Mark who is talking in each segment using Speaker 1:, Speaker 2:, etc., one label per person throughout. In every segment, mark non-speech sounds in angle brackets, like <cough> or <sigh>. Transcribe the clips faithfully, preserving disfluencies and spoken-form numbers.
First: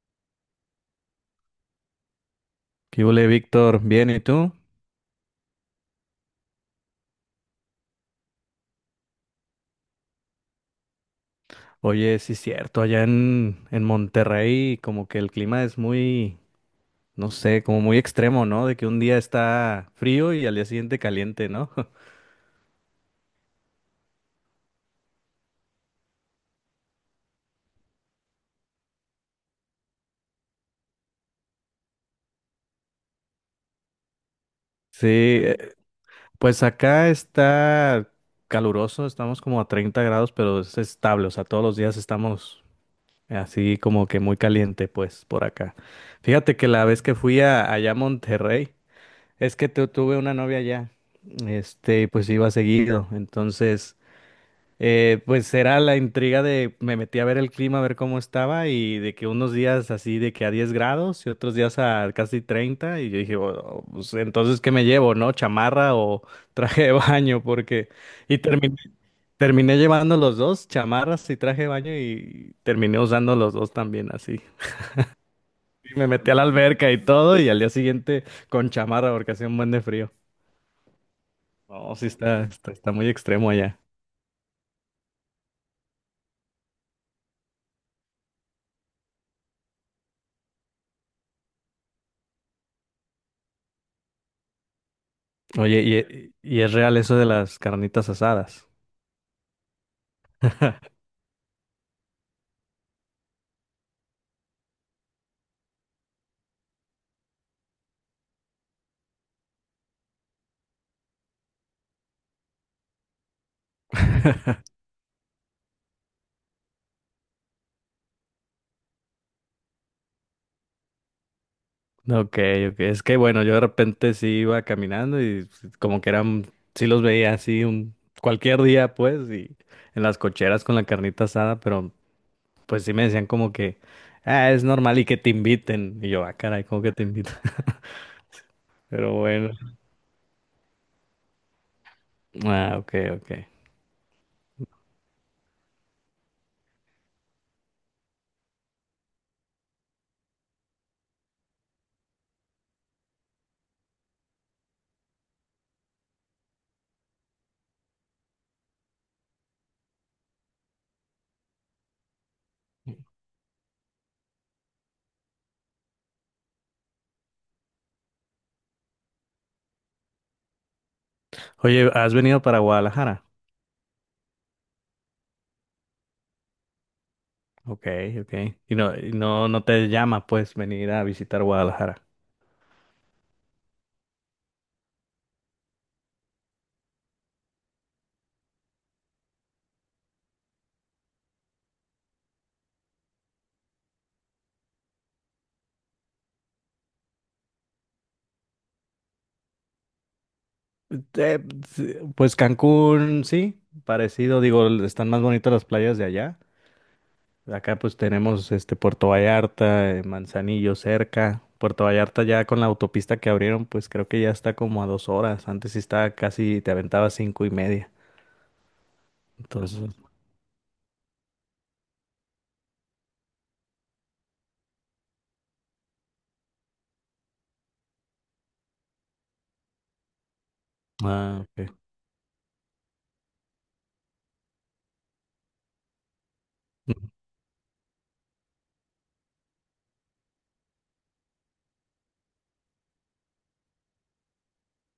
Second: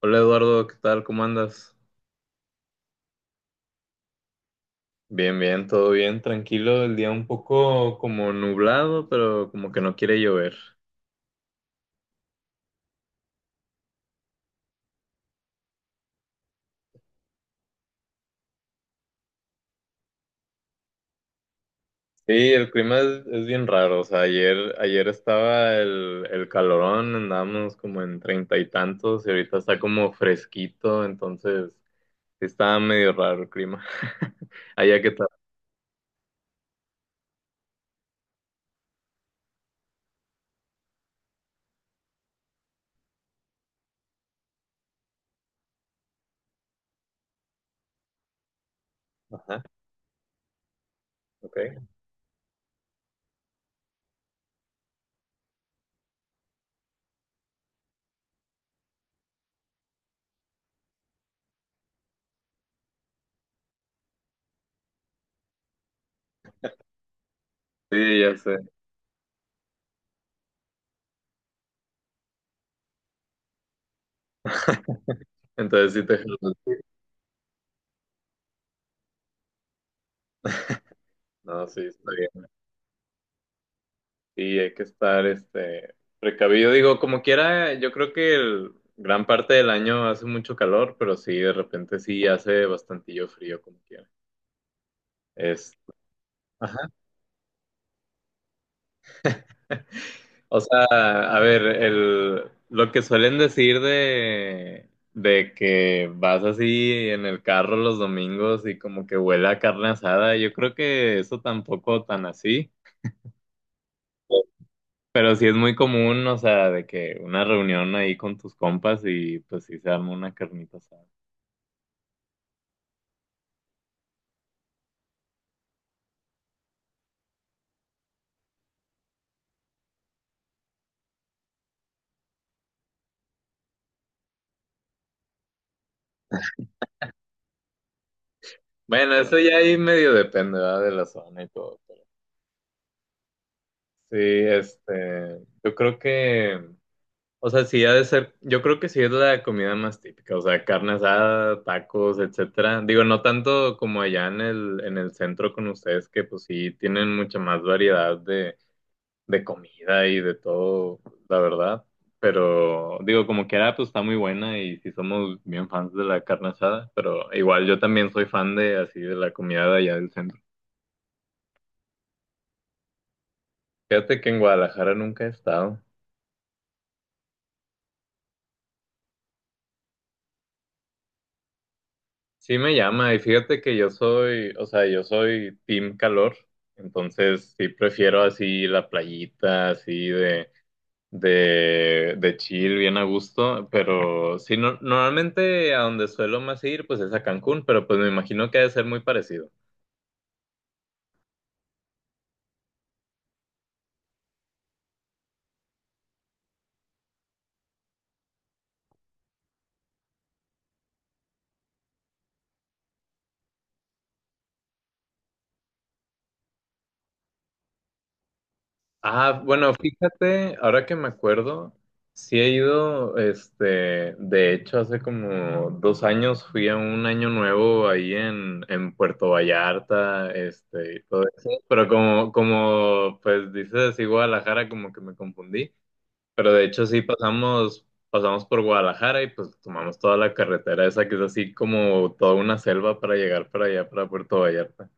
Speaker 1: Hola Eduardo, ¿qué tal? ¿Cómo andas?
Speaker 2: ¿Qué hubo, Víctor? Bien, ¿y tú?
Speaker 1: Bien, bien, todo bien, tranquilo. El día un poco como nublado, pero como que no quiere llover.
Speaker 2: Oye, sí es cierto, allá en, en Monterrey como que el clima es muy, no sé, como muy extremo, ¿no? De que un día está frío y al día siguiente caliente, ¿no? <laughs>
Speaker 1: Sí, el clima es, es bien raro. O sea, ayer, ayer estaba el, el calorón, andábamos como en treinta y tantos, y ahorita está como fresquito, entonces está medio raro el clima. <laughs> Allá
Speaker 2: Sí,
Speaker 1: qué tal,
Speaker 2: eh, pues acá está caluroso, estamos como a treinta grados, pero es estable, o sea, todos los días estamos así como que muy caliente, pues, por acá. Fíjate que la vez que fui a, allá a Monterrey, es
Speaker 1: ajá,
Speaker 2: que tu- tuve una novia allá,
Speaker 1: ok.
Speaker 2: este, pues iba seguido, entonces... Eh, pues era la intriga de me metí a ver el clima, a ver cómo estaba y de que unos días así de que a diez grados y otros días a casi treinta y yo dije, "Oh, pues entonces ¿qué me llevo, no? ¿Chamarra o <laughs> traje de baño? Porque
Speaker 1: Sí, ya
Speaker 2: y
Speaker 1: sé.
Speaker 2: terminé, terminé llevando los dos, chamarras y traje de baño y terminé usando los dos también así.
Speaker 1: Entonces
Speaker 2: Y
Speaker 1: sí
Speaker 2: me
Speaker 1: te...
Speaker 2: metí a la alberca y todo y al día siguiente con chamarra porque hacía un buen de frío.
Speaker 1: No, sí,
Speaker 2: No, sí
Speaker 1: está
Speaker 2: está,
Speaker 1: bien.
Speaker 2: está, está muy extremo allá.
Speaker 1: Sí, hay que estar este precavido. Digo, como quiera, yo creo que el, gran parte del año hace mucho calor, pero sí, de repente sí hace bastantillo frío, como quiera. Es,
Speaker 2: Oye, y, y es
Speaker 1: ajá.
Speaker 2: real eso de las carnitas asadas.
Speaker 1: O sea, a ver, el, lo que suelen decir de, de que vas así en el carro los domingos y como que huele a carne asada, yo creo que eso tampoco tan así. Pero sí es muy común, o sea, de que una reunión ahí con tus compas y pues sí se arma una carnita asada.
Speaker 2: Ok, ok. Es que bueno, yo de repente sí iba caminando y como que eran, sí los veía así un cualquier día, pues, y en las cocheras con la carnita asada, pero pues sí me decían como que, ah, es normal y que te inviten. Y yo, ah, caray, ¿cómo que te invitan? <laughs>
Speaker 1: Bueno,
Speaker 2: Pero
Speaker 1: eso
Speaker 2: bueno.
Speaker 1: ya ahí medio depende, ¿verdad? De la zona y todo.
Speaker 2: Ah, ok, ok.
Speaker 1: Sí, este, yo creo que, o sea, sí ha de ser, yo creo que sí es la comida más típica, o sea, carne asada, tacos, etcétera. Digo, no tanto como allá en el, en el centro con ustedes, que pues sí tienen mucha más variedad de, de comida y de todo, la verdad. Pero digo, como quiera, pues está muy buena y sí somos bien fans de la carne asada, pero igual yo también soy fan de así de la comida de allá del centro.
Speaker 2: Oye, ¿has venido para Guadalajara?
Speaker 1: Fíjate que en Guadalajara nunca he estado.
Speaker 2: Ok, ok. Y no, y no, no te llama, pues, venir a visitar Guadalajara.
Speaker 1: Sí me llama y fíjate que yo soy, o sea, yo soy team calor, entonces sí prefiero así la playita, así de, de, de chill, bien a gusto, pero sí, no- normalmente a donde suelo más ir, pues es a Cancún, pero pues me imagino que ha de ser muy parecido.
Speaker 2: Eh, sí, pues Cancún, sí, parecido, digo, están más bonitas las playas de allá. Acá pues tenemos este Puerto Vallarta, eh, Manzanillo cerca. Puerto Vallarta ya con la autopista que abrieron, pues creo que ya está como a dos horas. Antes sí estaba casi, te aventaba cinco y media.
Speaker 1: Ah, bueno,
Speaker 2: Entonces,
Speaker 1: fíjate, ahora que me acuerdo, sí he ido, este, de hecho, hace como dos años fui a un año nuevo ahí en, en Puerto Vallarta, este, y todo
Speaker 2: ah,
Speaker 1: eso.
Speaker 2: ok.
Speaker 1: Pero como, como, pues dices, sí, Guadalajara, como que me confundí. Pero de hecho
Speaker 2: Ujú.
Speaker 1: sí pasamos, pasamos por Guadalajara y pues tomamos toda la carretera esa que es así como toda una selva para llegar para allá, para Puerto Vallarta.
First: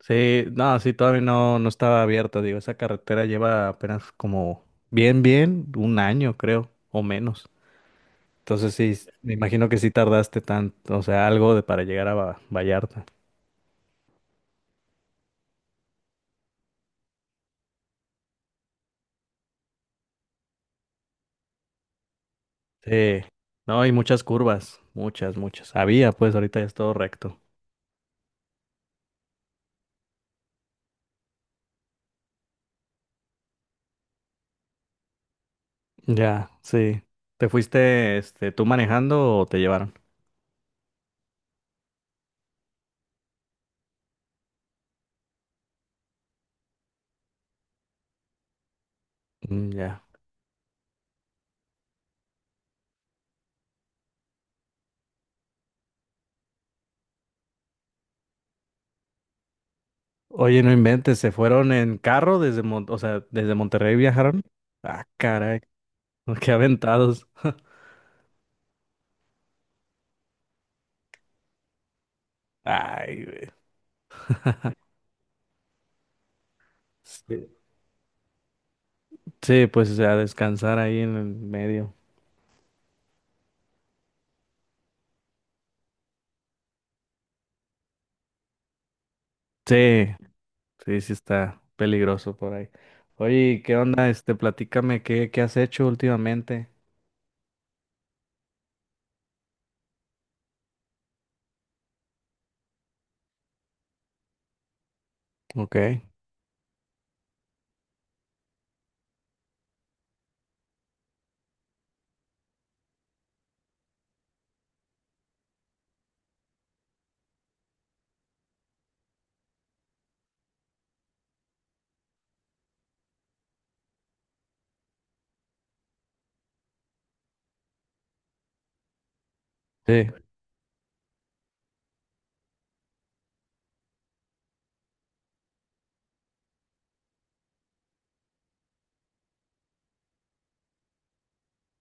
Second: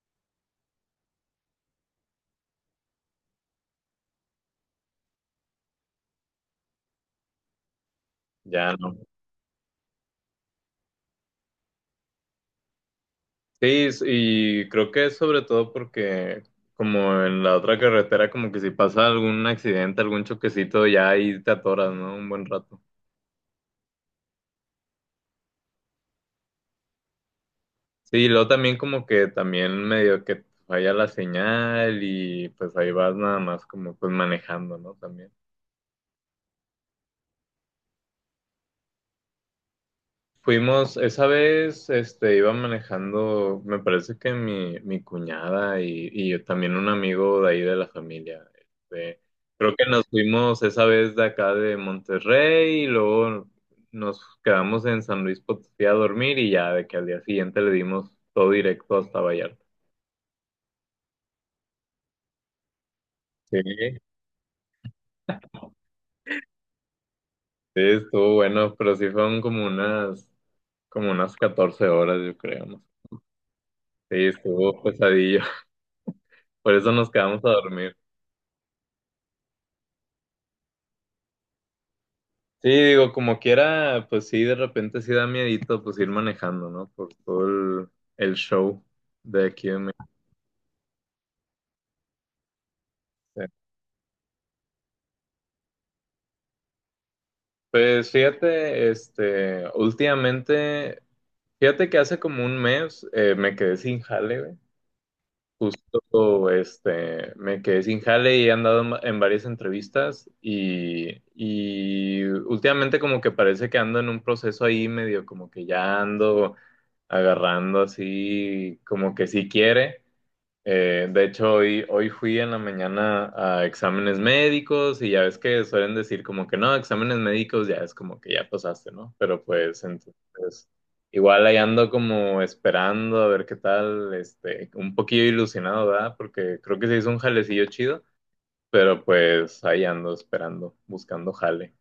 Speaker 2: Sí, no, sí, todavía no, no estaba abierta. Digo, esa carretera lleva apenas como bien, bien, un año creo, o menos.
Speaker 1: Ya
Speaker 2: Entonces sí,
Speaker 1: no.
Speaker 2: me imagino que sí tardaste tanto, o sea, algo de para llegar a Va- Vallarta.
Speaker 1: Sí, y creo que es sobre todo porque como en la otra carretera, como que si pasa algún accidente, algún choquecito, ya ahí te atoras, ¿no? Un buen rato.
Speaker 2: Sí, no, hay muchas curvas, muchas, muchas. Había, pues ahorita ya es todo recto.
Speaker 1: Sí, y luego también como que también medio que falla la señal y pues ahí vas nada más como pues manejando, ¿no? También.
Speaker 2: Ya, sí. ¿Te fuiste, este, tú manejando o te llevaron?
Speaker 1: Fuimos, esa vez, este, iba manejando, me parece que mi, mi cuñada y, y yo también un amigo de ahí de la familia. Este,
Speaker 2: Mm,
Speaker 1: creo que
Speaker 2: ya.
Speaker 1: nos fuimos esa vez de acá de Monterrey y luego nos quedamos en San Luis Potosí a dormir y ya de que al día siguiente le dimos todo directo hasta Vallarta.
Speaker 2: Oye, no inventes, ¿se fueron en carro desde Mon- o sea, desde
Speaker 1: Sí,
Speaker 2: Monterrey
Speaker 1: sí,
Speaker 2: viajaron? Ah, caray, <laughs> qué aventados.
Speaker 1: estuvo bueno, pero sí fueron como unas, como unas catorce horas, yo creo. ¿No?
Speaker 2: Ay, güey.
Speaker 1: Sí, estuvo pesadillo. <laughs> Por eso nos quedamos a
Speaker 2: Sí,
Speaker 1: dormir.
Speaker 2: sí, pues, o sea, descansar ahí en el medio.
Speaker 1: Sí, digo, como quiera, pues sí, de repente sí da miedito pues ir manejando, ¿no? Por todo el, el show de aquí en México.
Speaker 2: Sí, sí, sí está peligroso por ahí. Oye, ¿qué onda? Este, platícame, ¿qué, ¿qué has hecho últimamente?
Speaker 1: Pues fíjate, este, últimamente, fíjate que hace como un mes eh, me quedé sin jale, güey.
Speaker 2: Ok.
Speaker 1: Justo, este, me quedé sin jale y he andado en, en varias entrevistas y, y últimamente como que parece que ando en un proceso ahí medio como que ya ando agarrando así, como que sí quiere. Eh, de hecho, hoy, hoy fui en la mañana a exámenes médicos y ya ves que suelen decir como que no, exámenes médicos ya es como que ya pasaste, ¿no? Pero pues
Speaker 2: Sí.
Speaker 1: entonces, igual ahí ando como esperando a ver qué tal, este, un poquillo ilusionado, ¿verdad? Porque creo que se hizo un jalecillo chido, pero pues ahí ando esperando, buscando jale.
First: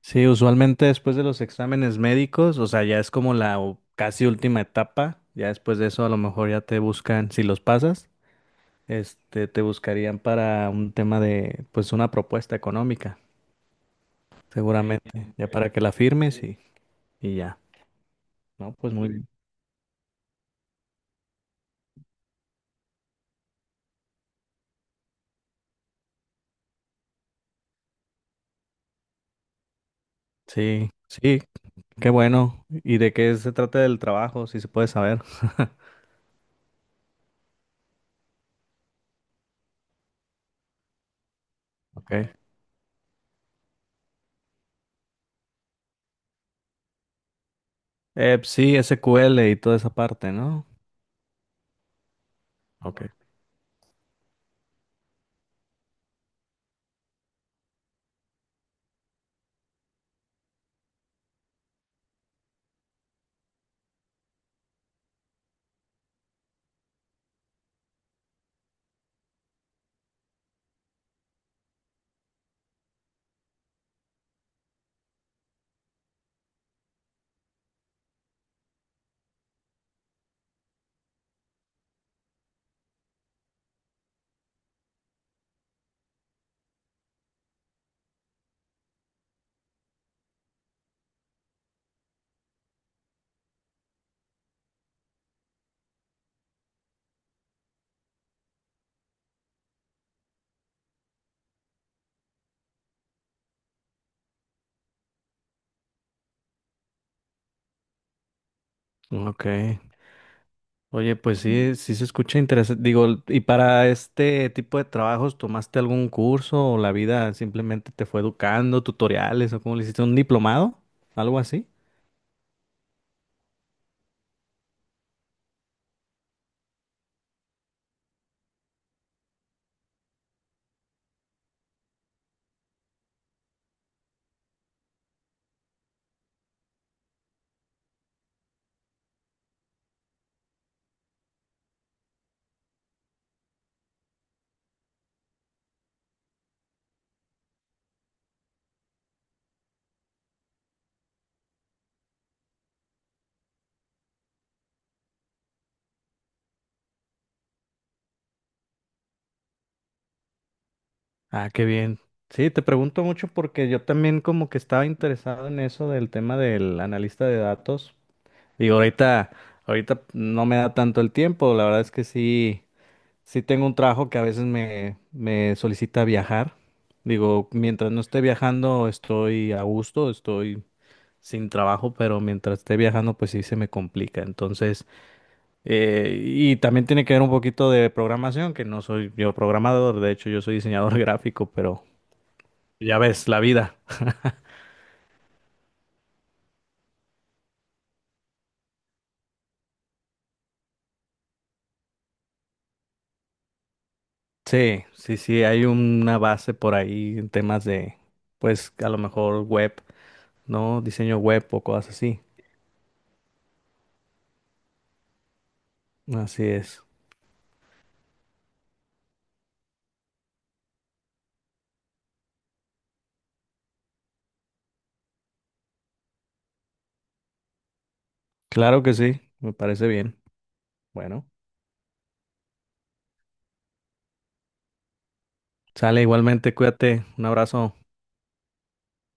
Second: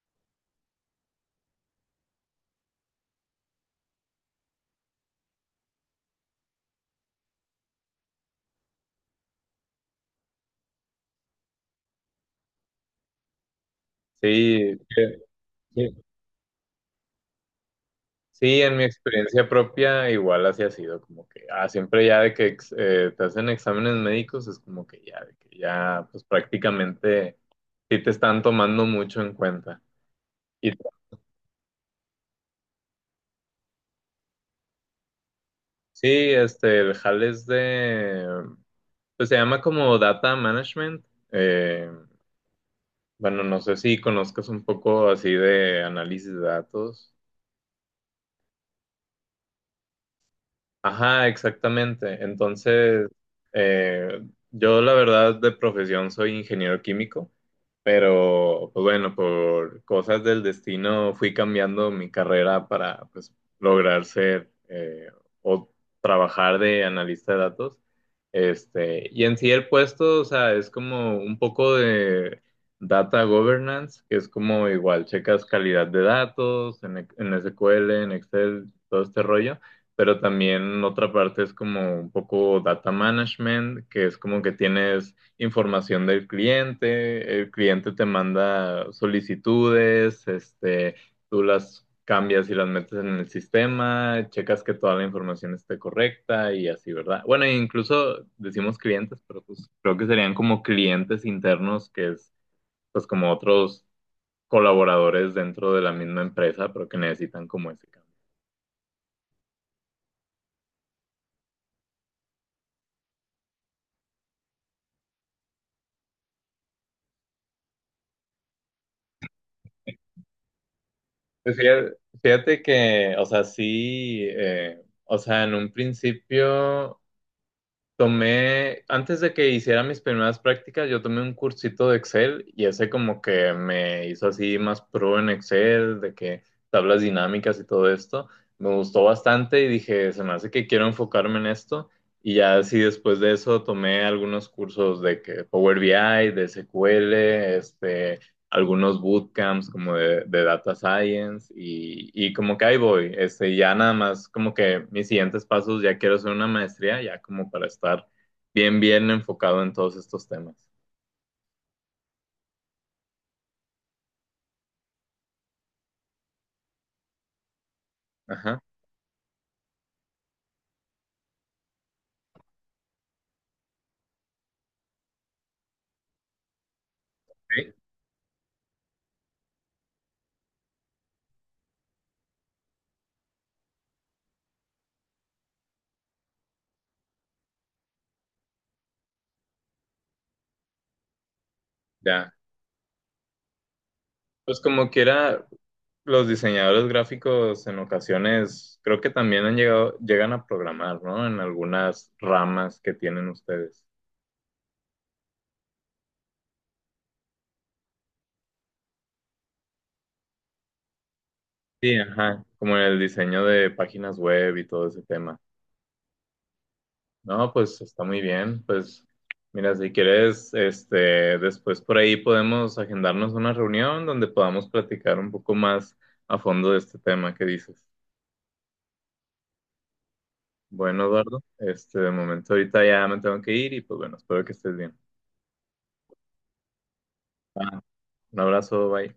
Speaker 2: Sí, usualmente después de los exámenes médicos, o sea, ya es como la u- casi última etapa, ya después de eso a lo mejor ya te buscan, si los pasas, este, te buscarían para un tema de, pues una propuesta económica,
Speaker 1: Sí,
Speaker 2: seguramente, ya para que la
Speaker 1: sí.
Speaker 2: firmes y, y ya,
Speaker 1: Sí,
Speaker 2: ¿no?
Speaker 1: en mi
Speaker 2: Pues muy bien.
Speaker 1: experiencia propia igual así ha sido, como que ah, siempre ya de que ex- eh, te hacen exámenes médicos es como que ya, de que ya pues prácticamente sí te están tomando mucho en cuenta. Y
Speaker 2: Sí, sí, qué bueno. ¿Y de qué se trata el trabajo, si se puede saber?
Speaker 1: sí, este, el HAL es de, pues se llama como Data Management. Eh,
Speaker 2: Ok.
Speaker 1: bueno, no sé si conozcas un poco así de análisis de datos.
Speaker 2: Eh, pues sí, S Q L y toda esa parte, ¿no?
Speaker 1: Ajá, exactamente. Entonces,
Speaker 2: Ok.
Speaker 1: eh, yo la verdad de profesión soy ingeniero químico, pero pues bueno, por cosas del destino fui cambiando mi carrera para pues lograr ser eh, o trabajar de analista de datos. Este, y en sí el puesto, o sea, es como un poco de data governance, que es como igual checas calidad de datos en, E, en ese cu ele, en Excel, todo este rollo, pero también otra parte es como un poco data management, que es como que tienes información del cliente, el cliente te manda solicitudes, este, tú las cambias y las metes en el sistema, checas que toda la información esté correcta y así, ¿verdad? Bueno, e incluso decimos clientes, pero pues creo que serían como clientes internos, que es pues como otros colaboradores dentro de la misma empresa, pero que necesitan como ese cambio.
Speaker 2: Ok. Oye, pues sí, sí se escucha interesante. Digo, ¿y para este tipo de trabajos tomaste algún curso o la vida simplemente te fue educando, tutoriales o cómo le hiciste un diplomado? ¿Algo
Speaker 1: Pues
Speaker 2: así?
Speaker 1: Fíjate, fíjate que, o sea, sí, eh, o sea, en un principio tomé, antes de que hiciera mis primeras prácticas, yo tomé un cursito de Excel y ese como que me hizo así más pro en Excel, de que tablas dinámicas y todo esto. Me gustó bastante y dije, se me hace que quiero enfocarme en esto. Y ya así después de eso tomé algunos cursos de que Power B I, de ese cu ele, este algunos bootcamps como de, de data science y, y como que ahí voy, este, ya nada más como que mis siguientes pasos, ya quiero hacer una maestría, ya como para estar bien, bien enfocado en todos estos temas.
Speaker 2: Ah, qué bien. Sí, te pregunto mucho porque yo también como que estaba interesado en eso del tema del analista de datos.
Speaker 1: Ajá,
Speaker 2: Digo, ahorita, ahorita no me da tanto el tiempo. La verdad es que sí, sí tengo un trabajo que a veces me, me solicita viajar. Digo,
Speaker 1: sí
Speaker 2: mientras no esté viajando, estoy a gusto, estoy sin trabajo, pero mientras esté viajando, pues sí se me complica. Entonces, eh, y también tiene que ver un poquito de programación, que no soy yo programador, de hecho yo soy diseñador <laughs> gráfico, pero
Speaker 1: ya.
Speaker 2: ya ves, la vida.
Speaker 1: Pues como quiera, los diseñadores gráficos en ocasiones creo que también han llegado, llegan a programar, ¿no? En algunas ramas que tienen ustedes.
Speaker 2: Sí, sí, sí, hay una base por ahí en temas de, pues a lo mejor web, ¿no? Diseño web o cosas
Speaker 1: Sí,
Speaker 2: así.
Speaker 1: ajá, como en el diseño de páginas web y todo ese tema.
Speaker 2: Así es.
Speaker 1: No, pues está muy bien. Pues mira, si quieres, este, después por ahí podemos agendarnos una reunión donde podamos platicar un poco más a fondo de este tema que dices.
Speaker 2: Claro que sí, me parece bien.
Speaker 1: Bueno,
Speaker 2: Bueno,
Speaker 1: Eduardo, este, de momento ahorita ya me tengo que ir y pues bueno, espero que estés bien.
Speaker 2: sale igualmente, cuídate, un abrazo.
Speaker 1: Va. Un abrazo, bye.